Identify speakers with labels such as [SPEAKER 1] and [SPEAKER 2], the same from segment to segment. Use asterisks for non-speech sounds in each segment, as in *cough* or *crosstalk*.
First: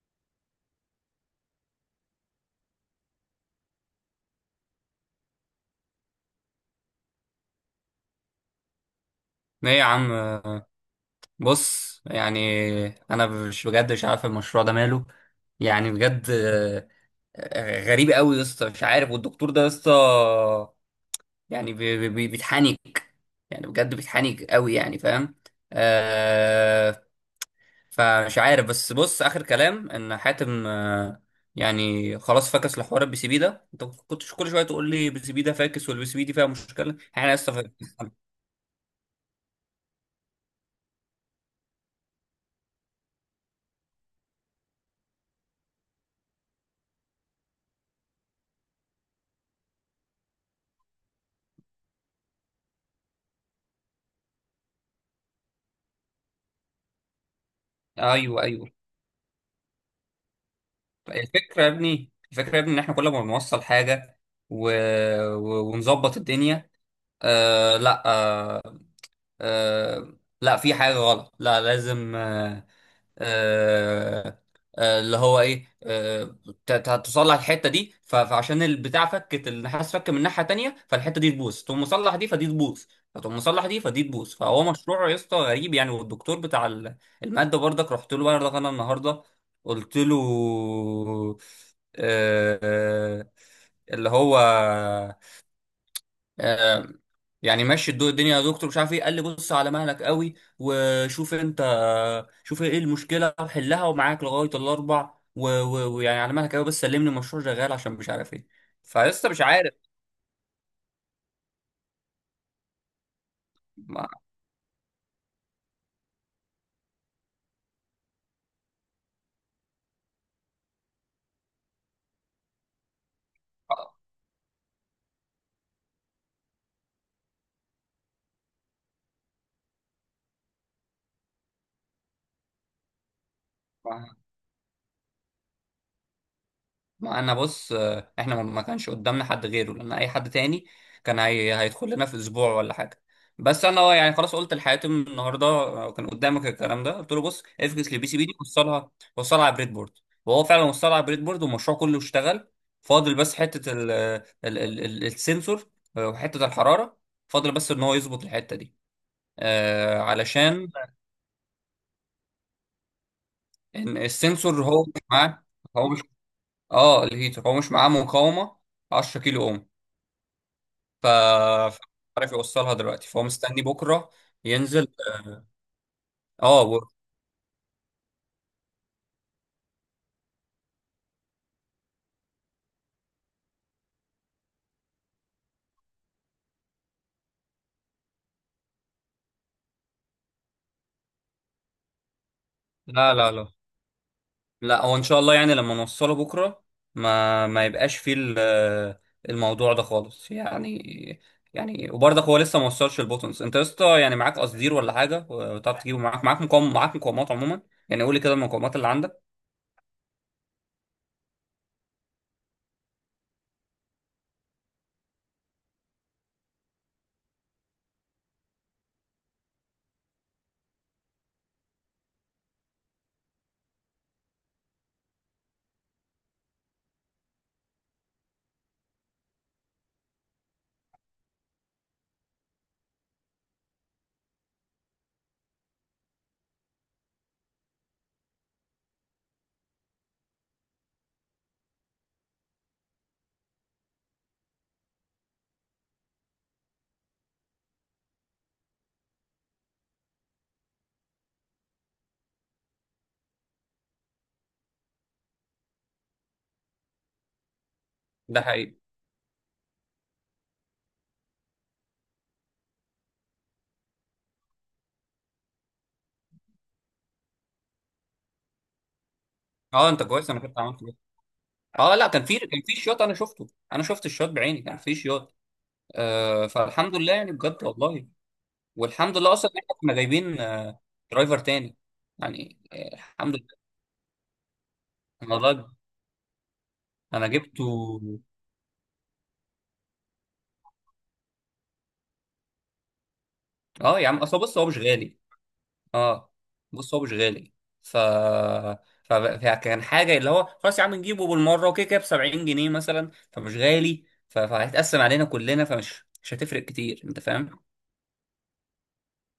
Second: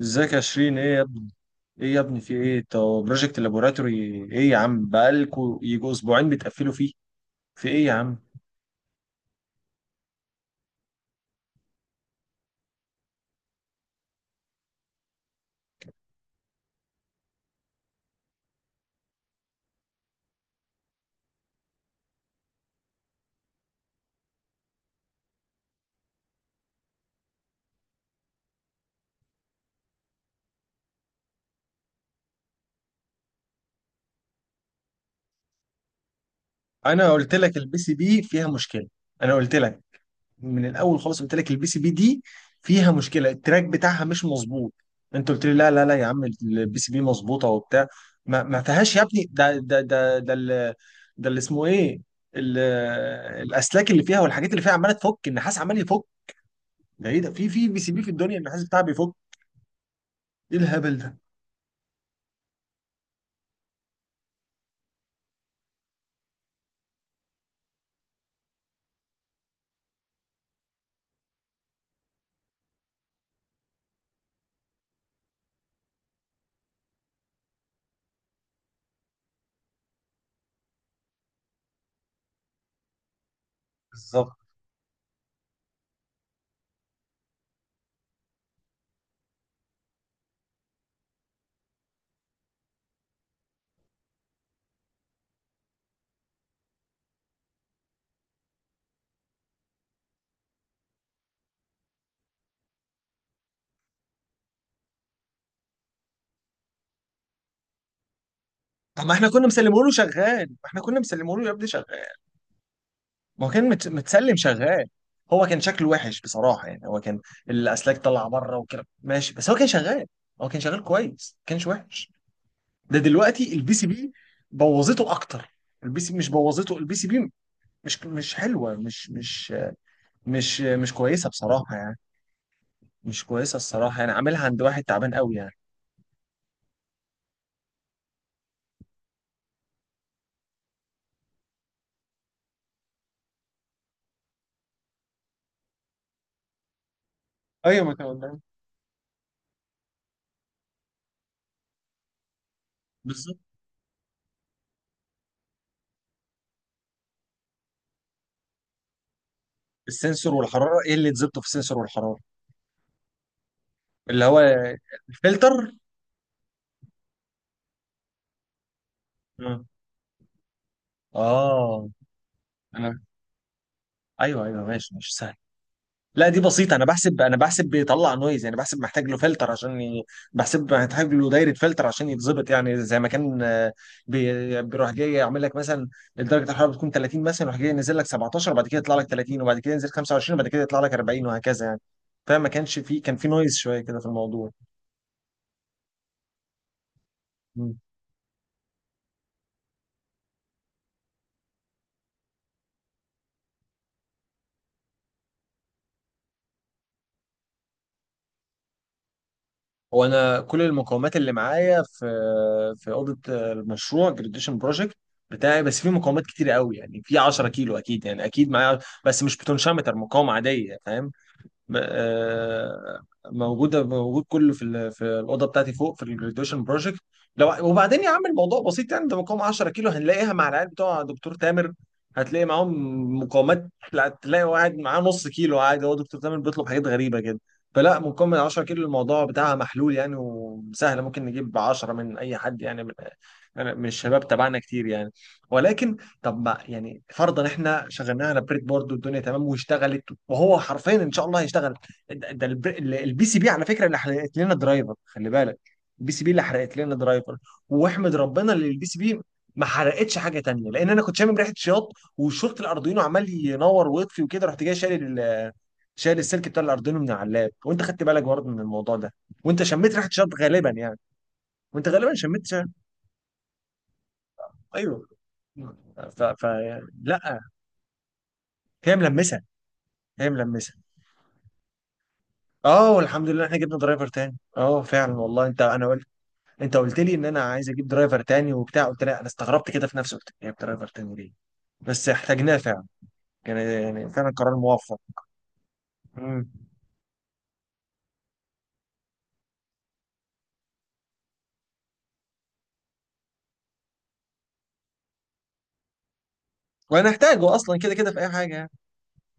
[SPEAKER 1] ازيك يا شيرين؟ ايه يا ابني؟ ايه يا ابني في ايه؟ طب بروجكت لابوراتوري ايه يا عم؟ بقالكوا يجوا اسبوعين بتقفلوا فيه. في ايه يا عم؟
[SPEAKER 2] ايه يا عم. بص، يعني انا مش، بجد مش عارف المشروع ده ماله. يعني بجد غريب قوي يا اسطى، مش عارف. والدكتور ده يا اسطى يعني بيتحنك، يعني بجد بيتحنك قوي، يعني فاهم. آه فمش عارف. بس بص، اخر كلام ان حاتم، يعني خلاص فكس لحوار البي سي بي ده. انت كنتش كل شويه تقول لي البي سي بي ده فاكس، والبي سي بي دي فيها مشكله،
[SPEAKER 1] انا قلت
[SPEAKER 2] احنا لسه
[SPEAKER 1] لك
[SPEAKER 2] فاكس.
[SPEAKER 1] البي سي بي فيها مشكله. انا قلت لك من الاول خالص، قلت لك البي سي بي دي فيها مشكله، التراك بتاعها مش مظبوط. انت قلت لي لا لا لا يا عم البي سي بي مظبوطه وبتاع. ما فيهاش يا ابني ده ده اللي اسمه ايه؟ ال- الاسلاك اللي فيها والحاجات اللي فيها عماله تفك النحاس، عمال يفك. ده ايه ده؟ في بي سي بي في الدنيا
[SPEAKER 2] ايوه،
[SPEAKER 1] النحاس
[SPEAKER 2] ايوه.
[SPEAKER 1] بتاعها بيفك؟ ايه الهبل ده؟
[SPEAKER 2] الفكرة يا ابني، الفكرة يا ابني، ان احنا كل ما بنوصل حاجة و... ونظبط الدنيا. آه لا آه آه لا، في حاجة غلط، لا لازم. آه، اللي هو ايه، تصلح الحته دي فعشان البتاع فكت النحاس، فك من ناحيه تانيه، فالحته دي تبوظ، تقوم مصلح دي فدي تبوظ، فتقوم مصلح دي فدي تبوظ.
[SPEAKER 1] بالظبط.
[SPEAKER 2] فهو مشروع يا اسطى غريب يعني. والدكتور بتاع الماده برضك، رحت له برضك انا النهارده. قلت له آه، آه، اللي هو آه، يعني ماشي الدنيا يا دكتور، مش عارف ايه. قال لي بص على مهلك قوي وشوف انت، شوف ايه المشكله وحلها، ومعاك لغايه الاربع ويعني على مهلك قوي بس سلمني المشروع شغال، عشان مش عارف ايه.
[SPEAKER 1] طب ما احنا
[SPEAKER 2] فلسه مش
[SPEAKER 1] كنا
[SPEAKER 2] عارف.
[SPEAKER 1] مسلمه له شغال، ما احنا كنا مسلمه له يا ابني شغال. ما هو كان متسلم شغال. هو كان شكله وحش بصراحه يعني، هو كان الاسلاك طالعه بره وكده ماشي، بس هو كان شغال. هو كان شغال كويس، ما كانش وحش. ده دلوقتي البي سي بي بوظته اكتر. البي سي مش بوظته البي سي بي. مش حلوه، مش مش كويسه بصراحه يعني. مش كويسه الصراحه يعني،
[SPEAKER 2] ما
[SPEAKER 1] عاملها عند واحد تعبان قوي يعني.
[SPEAKER 2] ما انا بص، احنا ما كانش قدامنا حد غيره، لان اي حد تاني كان هيدخل لنا في اسبوع ولا حاجه. بس انا يعني خلاص قلت لحاتم النهارده، كان قدامك الكلام ده، قلت له بص
[SPEAKER 1] ايوه
[SPEAKER 2] افكس
[SPEAKER 1] ما
[SPEAKER 2] للبي سي بي دي،
[SPEAKER 1] تمام.
[SPEAKER 2] وصلها، على بريد بورد. وهو فعلا وصلها على بريد بورد، والمشروع كله اشتغل. فاضل بس
[SPEAKER 1] بالظبط.
[SPEAKER 2] حته ال... السنسور، وحته الحراره. فاضل بس ان هو يظبط الحته دي،
[SPEAKER 1] السنسور
[SPEAKER 2] علشان
[SPEAKER 1] والحراره؟ ايه اللي تظبطه في السنسور والحراره؟
[SPEAKER 2] إن
[SPEAKER 1] اللي هو
[SPEAKER 2] السنسور هو مش معاه.
[SPEAKER 1] الفلتر.
[SPEAKER 2] هو مش، اه الهيتر هو مش معاه مقاومه 10 كيلو
[SPEAKER 1] مم.
[SPEAKER 2] اوم. ف ف-
[SPEAKER 1] اه.
[SPEAKER 2] عارف يوصلها
[SPEAKER 1] انا
[SPEAKER 2] دلوقتي، فهو مستني بكره
[SPEAKER 1] ايوه ايوه
[SPEAKER 2] ينزل.
[SPEAKER 1] ماشي ماشي سهل. لا، دي
[SPEAKER 2] اه
[SPEAKER 1] بسيطة.
[SPEAKER 2] و...
[SPEAKER 1] أنا بحسب بيطلع نويز يعني، بحسب محتاج له فلتر عشان بحسب محتاج له دايرة فلتر عشان يتظبط، يعني زي ما كان، بيروح جاي يعمل لك مثلا درجة الحرارة بتكون 30 مثلا، يروح جاي ينزل لك 17 وبعد كده يطلع لك 30 وبعد كده ينزل 25 وبعد كده يطلع لك 40 وهكذا يعني. فما كانش فيه،
[SPEAKER 2] لا،
[SPEAKER 1] كان فيه
[SPEAKER 2] لا، لا،
[SPEAKER 1] نويز شوية كده في الموضوع.
[SPEAKER 2] لا، هو ان شاء الله يعني لما نوصله بكره ما يبقاش فيه الموضوع ده خالص يعني. يعني وبرضك هو لسه ما وصلش البوتنز. انت يا اسطى يعني معاك قصدير ولا حاجه؟ وتعرف تجيبه معاك مقاوم، معاك مقاومات عموما. يعني قول لي كده المقاومات اللي عندك.
[SPEAKER 1] هو انا كل المقومات اللي معايا في اوضه المشروع جراديشن بروجكت بتاعي، بس في مقاومات كتير قوي يعني، في 10 كيلو اكيد، يعني اكيد معايا، بس مش بوتنشيومتر، مقاومه عاديه فاهم. م- آه، موجوده، موجود كله في في الاوضه بتاعتي فوق في الجراديويشن بروجكت. لو وبعدين يا عم الموضوع بسيط يعني، ده مقاومه 10 كيلو هنلاقيها مع العيال بتوع دكتور تامر. هتلاقي معاهم مقاومات. لا، تلاقي واحد معاه نص كيلو عادي، هو دكتور تامر بيطلب حاجات غريبه كده. فلا مقاومه 10 كيلو الموضوع بتاعها محلول يعني، وسهله، ممكن نجيب 10 من اي حد يعني، من يعني من الشباب تبعنا كتير يعني. ولكن طب ما يعني فرضا احنا شغلناها على بريد بورد والدنيا تمام واشتغلت، وهو حرفيا ان شاء الله هيشتغل. البي سي بي على فكره اللي حرقت لنا درايفر، خلي بالك. البي سي بي اللي حرقت لنا درايفر، واحمد
[SPEAKER 2] ده
[SPEAKER 1] ربنا اللي
[SPEAKER 2] حقيقي.
[SPEAKER 1] البي سي بي ما حرقتش حاجه تانية، لان انا كنت شامم ريحه شياط وشورت الاردوينو عمال ينور ويطفي وكده، رحت جاي شايل شايل السلك بتاع الاردوينو من على اللاب. وانت خدت بالك برضه من الموضوع ده، وانت
[SPEAKER 2] اه
[SPEAKER 1] شميت
[SPEAKER 2] انت
[SPEAKER 1] ريحه شياط
[SPEAKER 2] كويس، انا كنت
[SPEAKER 1] غالبا
[SPEAKER 2] عملت كده.
[SPEAKER 1] يعني، وانت
[SPEAKER 2] اه لا،
[SPEAKER 1] غالبا شميت
[SPEAKER 2] كان
[SPEAKER 1] شياط.
[SPEAKER 2] في شياط، انا شفته. انا شفت الشياط بعيني، كان في
[SPEAKER 1] ايوه.
[SPEAKER 2] شياط.
[SPEAKER 1] ف... ف...
[SPEAKER 2] فالحمد لله، يعني
[SPEAKER 1] لا،
[SPEAKER 2] بجد والله.
[SPEAKER 1] هي
[SPEAKER 2] والحمد لله
[SPEAKER 1] ملمسه،
[SPEAKER 2] اصلا إن احنا كنا
[SPEAKER 1] هي
[SPEAKER 2] جايبين
[SPEAKER 1] ملمسه.
[SPEAKER 2] درايفر تاني، يعني
[SPEAKER 1] اه والحمد
[SPEAKER 2] الحمد
[SPEAKER 1] لله احنا
[SPEAKER 2] لله.
[SPEAKER 1] جبنا درايفر تاني، اه فعلا
[SPEAKER 2] انا
[SPEAKER 1] والله. انت،
[SPEAKER 2] راجل،
[SPEAKER 1] انا قلت، انت قلت لي ان
[SPEAKER 2] انا
[SPEAKER 1] انا
[SPEAKER 2] جبته.
[SPEAKER 1] عايز اجيب درايفر تاني وبتاع، قلت لا. انا استغربت كده في نفسي، قلت جايب درايفر تاني ليه؟ بس احتاجناه فعلا، كان
[SPEAKER 2] اه يا
[SPEAKER 1] يعني
[SPEAKER 2] عم،
[SPEAKER 1] فعلا
[SPEAKER 2] اصل
[SPEAKER 1] قرار
[SPEAKER 2] بص هو مش
[SPEAKER 1] موفق.
[SPEAKER 2] غالي. اه
[SPEAKER 1] مم.
[SPEAKER 2] بص هو مش غالي، ف... فكان حاجه، اللي هو خلاص يا عم نجيبه بالمره، وكده كده ب 70 جنيه مثلا، فمش غالي. فهيتقسم علينا كلنا، فمش مش هتفرق كتير، انت
[SPEAKER 1] وهنحتاجه
[SPEAKER 2] فاهم؟
[SPEAKER 1] اصلا كده كده في اي حاجه يعني.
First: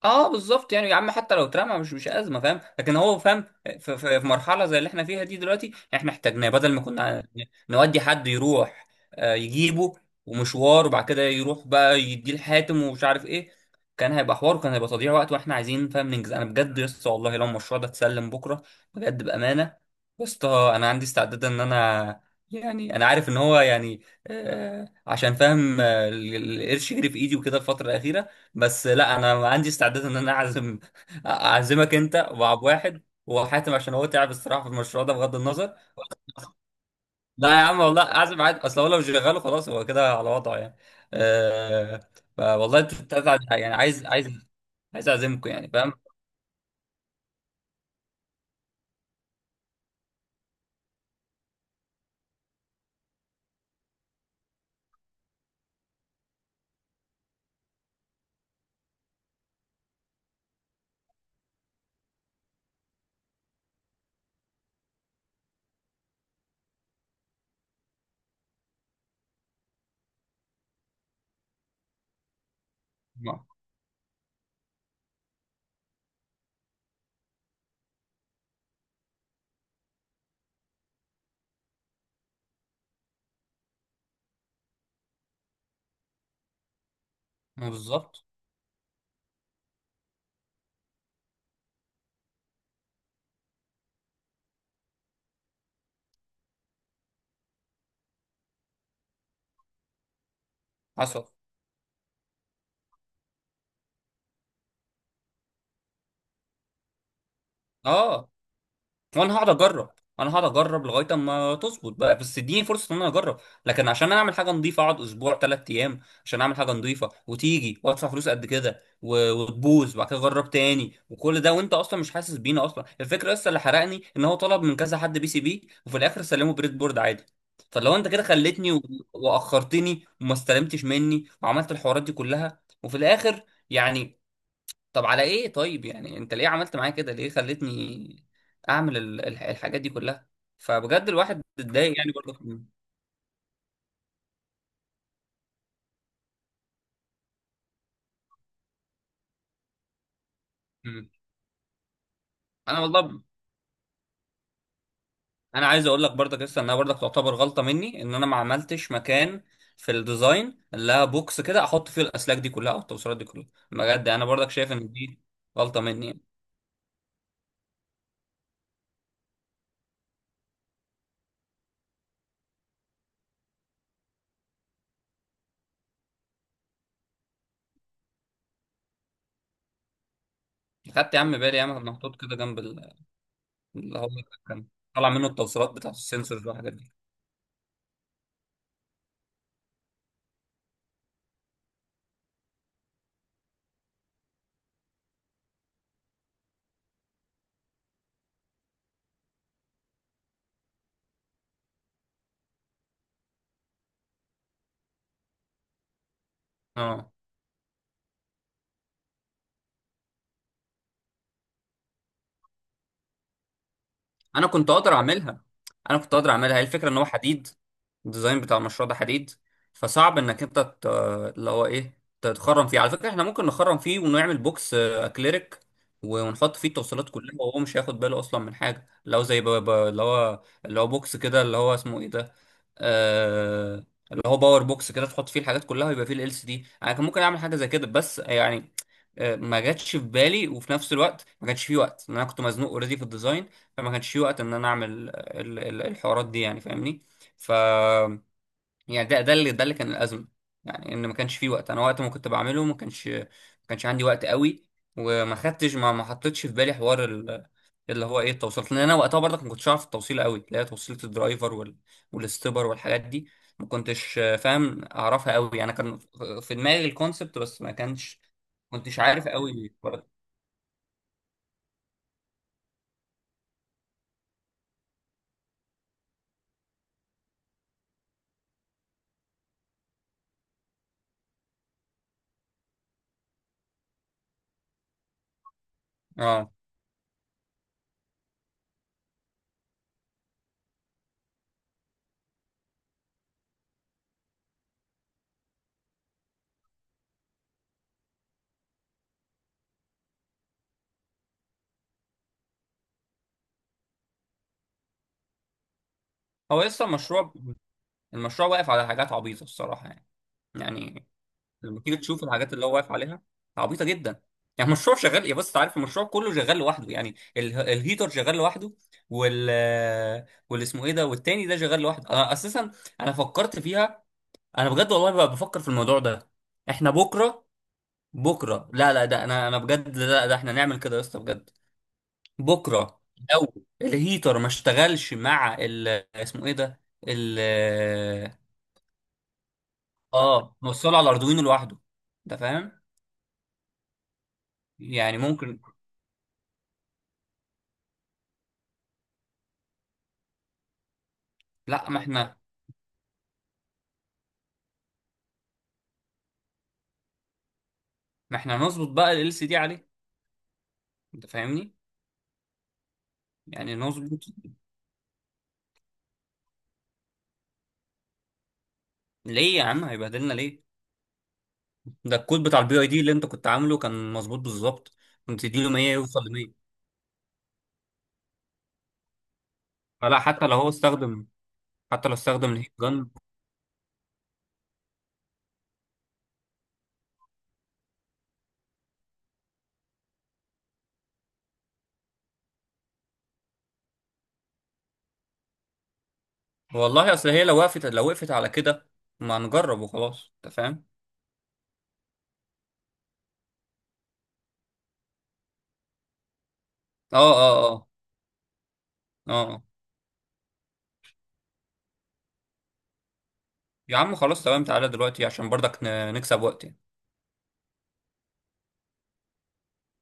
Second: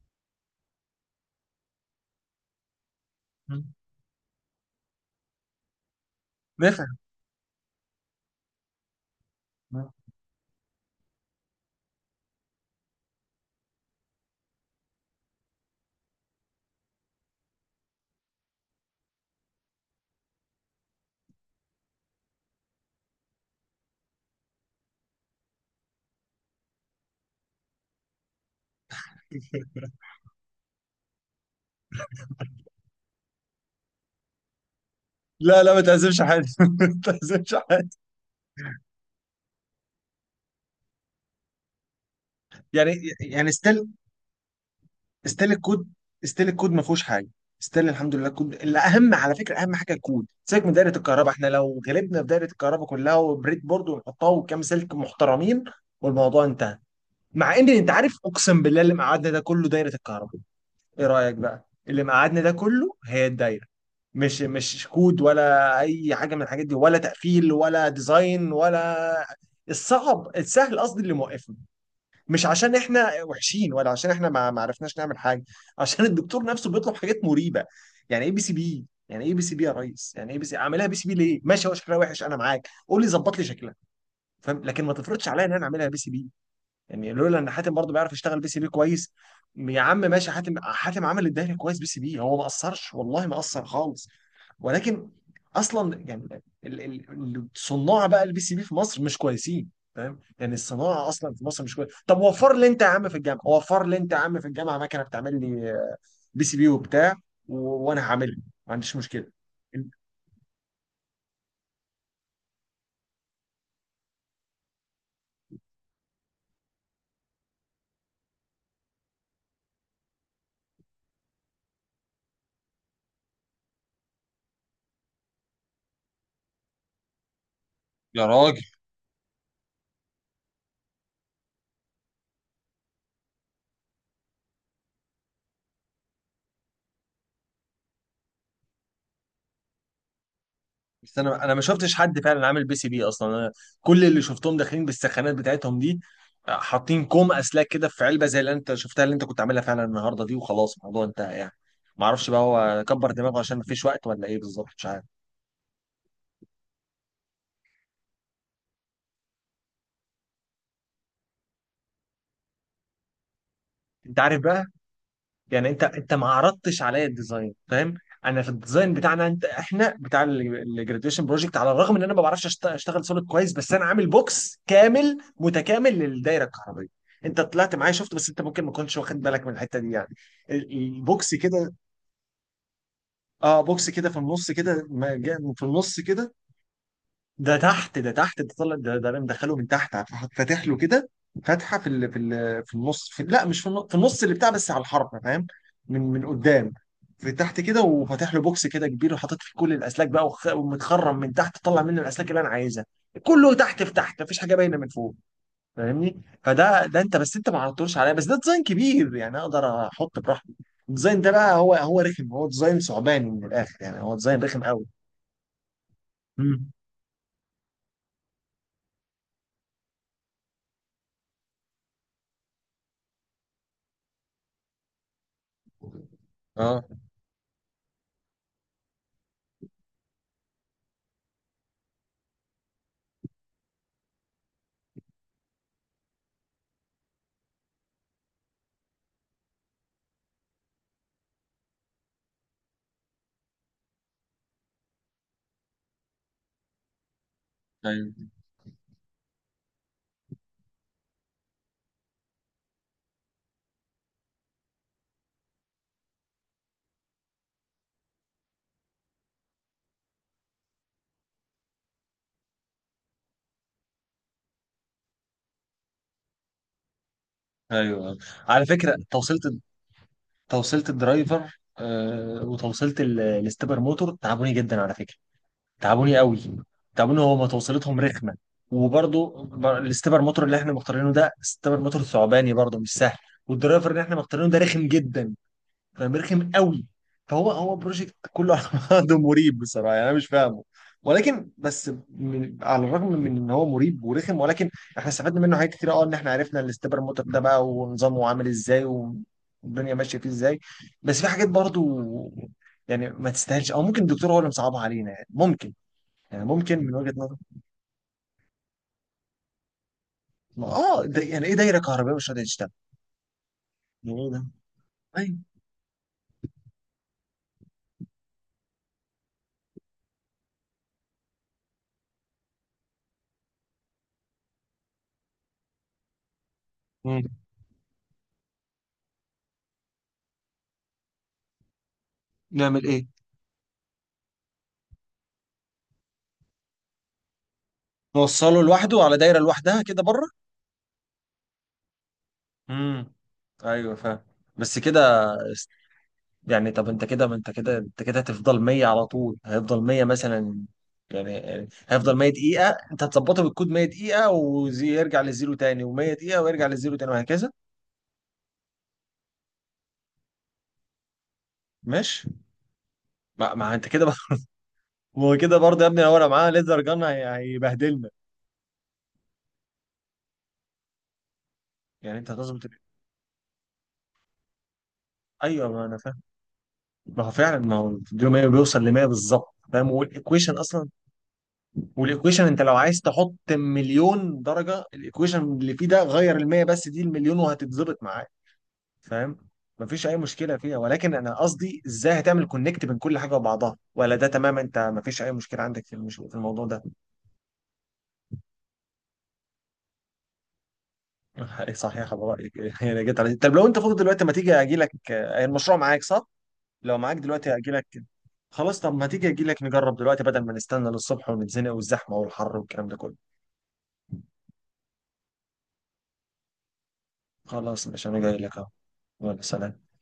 [SPEAKER 2] اه بالظبط. يعني يا عم حتى لو اترمى مش ازمه، فاهم؟ لكن هو فاهم
[SPEAKER 1] مم.
[SPEAKER 2] في مرحله زي اللي احنا فيها دي دلوقتي يعني، احنا احتاجناه. بدل ما
[SPEAKER 1] نفهم.
[SPEAKER 2] كنا نودي حد يروح
[SPEAKER 1] مم.
[SPEAKER 2] يجيبه ومشوار، وبعد كده يروح بقى يديه الحاتم ومش عارف ايه، كان هيبقى حوار، وكان هيبقى تضييع وقت، واحنا عايزين فاهم ننجز. انا بجد يا اسطى، والله لو المشروع ده اتسلم بكره، بجد بامانه يا اسطى، انا عندي استعداد ان انا، يعني انا عارف ان هو يعني، عشان فاهم، القرش يجري في ايدي وكده الفتره الاخيره. بس لا، انا عندي استعداد
[SPEAKER 1] *laughs*
[SPEAKER 2] ان انا اعزم *laughs* اعزمك انت وعب واحد وحاتم، عشان هو تعب الصراحه في المشروع ده، بغض
[SPEAKER 1] لا لا،
[SPEAKER 2] النظر.
[SPEAKER 1] ما تأزمش حد. *laughs* ما
[SPEAKER 2] لا
[SPEAKER 1] تأزمش
[SPEAKER 2] يا عم
[SPEAKER 1] حد.
[SPEAKER 2] والله، اعزم عادي. اصل هو لو شغاله خلاص هو كده على وضعه يعني. أه والله
[SPEAKER 1] يعني،
[SPEAKER 2] انت. أنت عايز-
[SPEAKER 1] يعني
[SPEAKER 2] يعني
[SPEAKER 1] ستيل،
[SPEAKER 2] عايز عايز عايز اعزمكم
[SPEAKER 1] ستيل
[SPEAKER 2] يعني،
[SPEAKER 1] الكود،
[SPEAKER 2] فاهم؟
[SPEAKER 1] ستيل الكود ما فيهوش حاجه. ستيل الحمد لله الكود الاهم على فكره. اهم حاجه الكود، سيبك من دايره الكهرباء. احنا لو غلبنا في دايره الكهرباء كلها وبريد بورد ونحطها وكام سلك محترمين، والموضوع انتهى. مع ان انت عارف اقسم بالله اللي مقعدنا ده كله دايره الكهرباء. ايه رايك بقى؟ اللي مقعدنا ده كله هي الدايره، مش كود ولا اي حاجه من الحاجات دي، ولا تقفيل ولا ديزاين ولا الصعب السهل، قصدي اللي موقفنا. مش عشان احنا
[SPEAKER 2] ما
[SPEAKER 1] وحشين، ولا عشان احنا ما عرفناش نعمل حاجه، عشان الدكتور نفسه بيطلب حاجات مريبه. يعني ايه بي سي بي؟ يعني ايه بي سي بي يا ريس؟ يعني ايه بي سي؟ اعملها بي سي بي ليه؟ ماشي، هو شكلها وحش انا معاك، قول لي ظبط لي شكلها، فاهم. لكن ما تفرضش عليا ان انا اعملها بي سي بي. يعني لولا ان
[SPEAKER 2] ما
[SPEAKER 1] حاتم برضه بيعرف
[SPEAKER 2] بالظبط.
[SPEAKER 1] يشتغل بي سي بي كويس. يا عم ماشي، حاتم حاتم عمل الدوري كويس بي سي بي، هو ما قصرش والله، ما قصر خالص. ولكن اصلا يعني الصناع بقى البي سي بي في مصر مش كويسين، فاهم. يعني الصناعه
[SPEAKER 2] حصل.
[SPEAKER 1] اصلا في مصر مش كويس. طب وفر لي انت يا عم في الجامعه، وفر لي انت يا عم في الجامعه مكنه بتعمل لي بي سي بي وبتاع، و... وانا
[SPEAKER 2] اه،
[SPEAKER 1] هعملها، ما عنديش مشكله.
[SPEAKER 2] وانا هقعد اجرب، لغايه اما تظبط بقى، بس اديني فرصه ان انا اجرب. لكن عشان انا اعمل حاجه نظيفه، اقعد اسبوع ثلاث ايام عشان اعمل حاجه نظيفه، وتيجي وادفع فلوس قد كده وتبوظ، وبعد كده اجرب تاني، وكل ده وانت اصلا مش حاسس بينا. اصلا الفكره لسه اللي حرقني، ان هو طلب من كذا حد بي سي بي، وفي الاخر سلمه بريد بورد عادي. فلو انت كده
[SPEAKER 1] يا راجل،
[SPEAKER 2] خليتني واخرتني، وما استلمتش مني، وعملت الحوارات دي كلها، وفي الاخر يعني، طب على ايه؟ طيب يعني انت ليه عملت معايا كده؟ ليه خلتني اعمل الحاجات دي كلها؟ فبجد
[SPEAKER 1] بس
[SPEAKER 2] الواحد
[SPEAKER 1] انا ما شفتش
[SPEAKER 2] اتضايق يعني،
[SPEAKER 1] حد
[SPEAKER 2] برضك
[SPEAKER 1] فعلا عامل
[SPEAKER 2] م-
[SPEAKER 1] بي سي بي اصلا. انا كل اللي شفتهم داخلين بالسخانات بتاعتهم دي، حاطين كوم اسلاك كده في علبه زي اللي انت شفتها، اللي انت كنت عاملها فعلا النهارده دي، وخلاص الموضوع
[SPEAKER 2] م.
[SPEAKER 1] انتهى يعني. ما اعرفش بقى
[SPEAKER 2] انا
[SPEAKER 1] هو كبر
[SPEAKER 2] والله،
[SPEAKER 1] دماغه عشان ما فيش وقت ولا ايه بالظبط، مش عارف.
[SPEAKER 2] انا عايز اقول لك برضك، لسه انها برضك تعتبر غلطه مني، ان انا ما عملتش مكان في الديزاين، لا بوكس كده احط فيه الاسلاك دي كلها، او التوصيلات دي كلها. بجد
[SPEAKER 1] انت
[SPEAKER 2] انا
[SPEAKER 1] عارف
[SPEAKER 2] برضك
[SPEAKER 1] بقى،
[SPEAKER 2] شايف ان دي
[SPEAKER 1] يعني
[SPEAKER 2] غلطه
[SPEAKER 1] انت
[SPEAKER 2] مني
[SPEAKER 1] انت
[SPEAKER 2] يعني.
[SPEAKER 1] ما عرضتش عليا الديزاين فاهم. انا في الديزاين بتاعنا انت، احنا بتاع الجراديويشن بروجكت، على الرغم ان انا ما بعرفش اشتغل سوليد كويس، بس انا عامل بوكس كامل متكامل للدايره الكهربائيه. انت طلعت معايا شفت، بس انت ممكن ما كنتش واخد بالك من الحته دي يعني،
[SPEAKER 2] خدت يا عم
[SPEAKER 1] البوكس
[SPEAKER 2] بالي، يا
[SPEAKER 1] كده.
[SPEAKER 2] عم محطوط كده جنب
[SPEAKER 1] اه بوكس
[SPEAKER 2] اللي هو،
[SPEAKER 1] كده في النص
[SPEAKER 2] كان
[SPEAKER 1] كده،
[SPEAKER 2] طالع
[SPEAKER 1] ما
[SPEAKER 2] منه
[SPEAKER 1] جاء- في
[SPEAKER 2] التوصيلات بتاعت
[SPEAKER 1] النص كده.
[SPEAKER 2] السنسورز والحاجات دي.
[SPEAKER 1] ده تحت، ده تحت، ده طلع، ده انا مدخله من تحت، فاتح له كده فتحه في في النص. في لا، مش في النص، في النص اللي بتاع بس على الحرف فاهم. من قدام، في تحت كده، وفاتح له بوكس كده كبير وحاطط فيه كل الاسلاك بقى، ومتخرم من تحت طلع منه الاسلاك اللي انا عايزها. كله تحت، في تحت مفيش حاجه باينه من فوق، فاهمني. فده
[SPEAKER 2] اه،
[SPEAKER 1] انت، بس انت ما عرضتوش عليا، بس ده ديزاين كبير يعني اقدر احط براحتي. الديزاين ده بقى هو رخم، هو ديزاين ثعباني من الاخر يعني، هو ديزاين
[SPEAKER 2] انا
[SPEAKER 1] رخم
[SPEAKER 2] كنت
[SPEAKER 1] قوي.
[SPEAKER 2] اقدر اعملها، هي
[SPEAKER 1] امم.
[SPEAKER 2] الفكره ان هو حديد، الديزاين بتاع المشروع ده حديد، فصعب انك انت اللي هو ايه، تتخرم فيه. على فكره، احنا ممكن نخرم فيه ونعمل بوكس اكليريك، ونحط فيه
[SPEAKER 1] اه.
[SPEAKER 2] التوصيلات كلها، وهو مش هياخد باله اصلا من حاجه. لو زي اللي هو بوكس كده، اللي هو اسمه ايه ده، آه اللي هو باور بوكس كده، تحط فيه الحاجات كلها، ويبقى فيه ال سي دي. انا كان ممكن اعمل حاجه زي كده، بس يعني ما جاتش في بالي، وفي نفس الوقت ما كانش فيه وقت، لأن انا كنت مزنوق اوريدي في الديزاين. فما كانش في وقت ان انا اعمل الحوارات دي يعني، فاهمني؟ ف
[SPEAKER 1] ايوه
[SPEAKER 2] يعني ده، ده اللي كان الازمه. يعني ان ما كانش في وقت. انا وقت ما كنت بعمله ما كانش عندي وقت قوي، وما خدتش، ما حطيتش في بالي حوار اللي هو ايه، التوصيلات، لان انا وقتها برضك ما كنتش عارف التوصيل قوي، اللي هي توصيله الدرايفر والاستبر والحاجات دي. ما كنتش فاهم اعرفها قوي. انا كان في دماغي الكونسبت بس، ما
[SPEAKER 1] ايوه
[SPEAKER 2] كانش،
[SPEAKER 1] على
[SPEAKER 2] ما
[SPEAKER 1] فكره.
[SPEAKER 2] كنتش عارف
[SPEAKER 1] توصيله،
[SPEAKER 2] قوي برضه.
[SPEAKER 1] توصيله الدرايفر، وتوصيله الاستبر موتور تعبوني جدا على فكره. تعبوني قوي، تعبوني. هما توصيلتهم رخمه. وبرضه الاستبر موتور اللي احنا مختارينه ده استبر موتور ثعباني، برضه مش سهل. والدرايفر اللي احنا مختارينه ده رخم جدا، فرخم
[SPEAKER 2] اه،
[SPEAKER 1] قوي. فهو هو بروجكت كله على بعضه *laughs* مريب بصراحه يعني، انا مش فاهمه. ولكن بس من، على الرغم من ان هو مريب ورخم، ولكن احنا استفدنا منه حاجات كتير، اه، ان احنا عرفنا الاستبر موتور ده بقى ونظامه عامل ازاي، والدنيا ماشيه فيه ازاي. بس في حاجات برضو يعني ما تستاهلش، او ممكن الدكتور هو اللي مصعبها علينا يعني، ممكن. يعني
[SPEAKER 2] هو
[SPEAKER 1] ممكن
[SPEAKER 2] لسه
[SPEAKER 1] من وجهه
[SPEAKER 2] المشروع،
[SPEAKER 1] نظر.
[SPEAKER 2] واقف على حاجات عبيطه الصراحه يعني.
[SPEAKER 1] اه
[SPEAKER 2] يعني
[SPEAKER 1] ده يعني ايه دايره
[SPEAKER 2] لما تيجي
[SPEAKER 1] كهربائيه
[SPEAKER 2] تشوف
[SPEAKER 1] مش قادره
[SPEAKER 2] الحاجات اللي
[SPEAKER 1] تشتغل؟
[SPEAKER 2] هو واقف عليها عبيطه
[SPEAKER 1] يعني
[SPEAKER 2] جدا.
[SPEAKER 1] ايه ده؟
[SPEAKER 2] يعني المشروع شغال، يا
[SPEAKER 1] أيوة.
[SPEAKER 2] بص انت عارف المشروع كله شغال لوحده، يعني الهيتر شغال لوحده، وال واللي اسمه ايه ده والتاني ده شغال لوحده. انا اساسا انا فكرت فيها، انا بجد والله بقى بفكر في الموضوع ده. احنا
[SPEAKER 1] مم.
[SPEAKER 2] بكره، لا لا، ده انا، بجد لا، ده احنا نعمل كده يا اسطى، بجد.
[SPEAKER 1] نعمل
[SPEAKER 2] بكره
[SPEAKER 1] ايه؟
[SPEAKER 2] لو الهيتر ما اشتغلش مع ال، اسمه ايه ده، ال،
[SPEAKER 1] نوصله لوحده على دايره لوحدها كده بره.
[SPEAKER 2] اه موصله على الاردوينو لوحده، انت فاهم؟
[SPEAKER 1] امم. ايوه فاهم. بس كده.
[SPEAKER 2] يعني ممكن.
[SPEAKER 1] است- يعني طب انت كده، ما انت كده، انت كده هتفضل 100 على طول، هيفضل 100 مثلا. يعني
[SPEAKER 2] لا ما
[SPEAKER 1] هيفضل 100
[SPEAKER 2] احنا،
[SPEAKER 1] دقيقة، انت هتظبطه بالكود 100 دقيقة ويرجع للزيرو تاني و100 دقيقة ويرجع للزيرو تاني وهكذا.
[SPEAKER 2] نظبط بقى ال سي دي عليه، انت فاهمني؟
[SPEAKER 1] ماشي. ما
[SPEAKER 2] يعني
[SPEAKER 1] انت كده بقى.
[SPEAKER 2] نظبط.
[SPEAKER 1] *laughs* ما هو كده برضه يا ابني، لو انا معاه ليزر جان هيبهدلنا.
[SPEAKER 2] ليه يا عم هيبهدلنا ليه؟ ده
[SPEAKER 1] يعني انت
[SPEAKER 2] الكود بتاع
[SPEAKER 1] هتظبط
[SPEAKER 2] البي اي دي اللي انت كنت عامله كان مظبوط بالظبط، كنت تديله
[SPEAKER 1] ايوه ما
[SPEAKER 2] 100
[SPEAKER 1] انا فاهم.
[SPEAKER 2] يوصل ل 100.
[SPEAKER 1] ما هو فعلا ما هو الفيديو 100 بيوصل ل 100 بالظبط فاهم،
[SPEAKER 2] فلا،
[SPEAKER 1] والايكويشن اصلا.
[SPEAKER 2] حتى لو
[SPEAKER 1] والايكويشن
[SPEAKER 2] استخدم
[SPEAKER 1] انت
[SPEAKER 2] الهيت
[SPEAKER 1] لو عايز
[SPEAKER 2] جن.
[SPEAKER 1] تحط مليون درجه، الايكويشن اللي فيه ده غير المية بس، دي المليون وهتتظبط معاك فاهم. مفيش اي مشكله فيها، ولكن انا قصدي ازاي هتعمل كونكت بين كل حاجه وبعضها؟ ولا ده تمام انت؟ مفيش اي مشكله عندك في في الموضوع ده.
[SPEAKER 2] والله اصل هي لو وقفت، على كده ما نجرب وخلاص، انت فاهم؟
[SPEAKER 1] *laughs* صحيح على رايك. *laughs* يعني جيت على، طب لو انت فاضي دلوقتي ما تيجي اجي لك، المشروع معاك صح؟ لو معاك
[SPEAKER 2] اه، اه،
[SPEAKER 1] دلوقتي اجي لك.
[SPEAKER 2] اه،
[SPEAKER 1] خلاص طب ما تيجي
[SPEAKER 2] اه،
[SPEAKER 1] اجي لك نجرب دلوقتي، بدل ما نستنى للصبح ونتزنق والزحمه والحر والكلام ده كله.
[SPEAKER 2] يا عم خلاص تمام، تعالى دلوقتي عشان برضك نكسب وقت يعني.
[SPEAKER 1] خلاص مش انا جاي لك اهو. يلا سلام.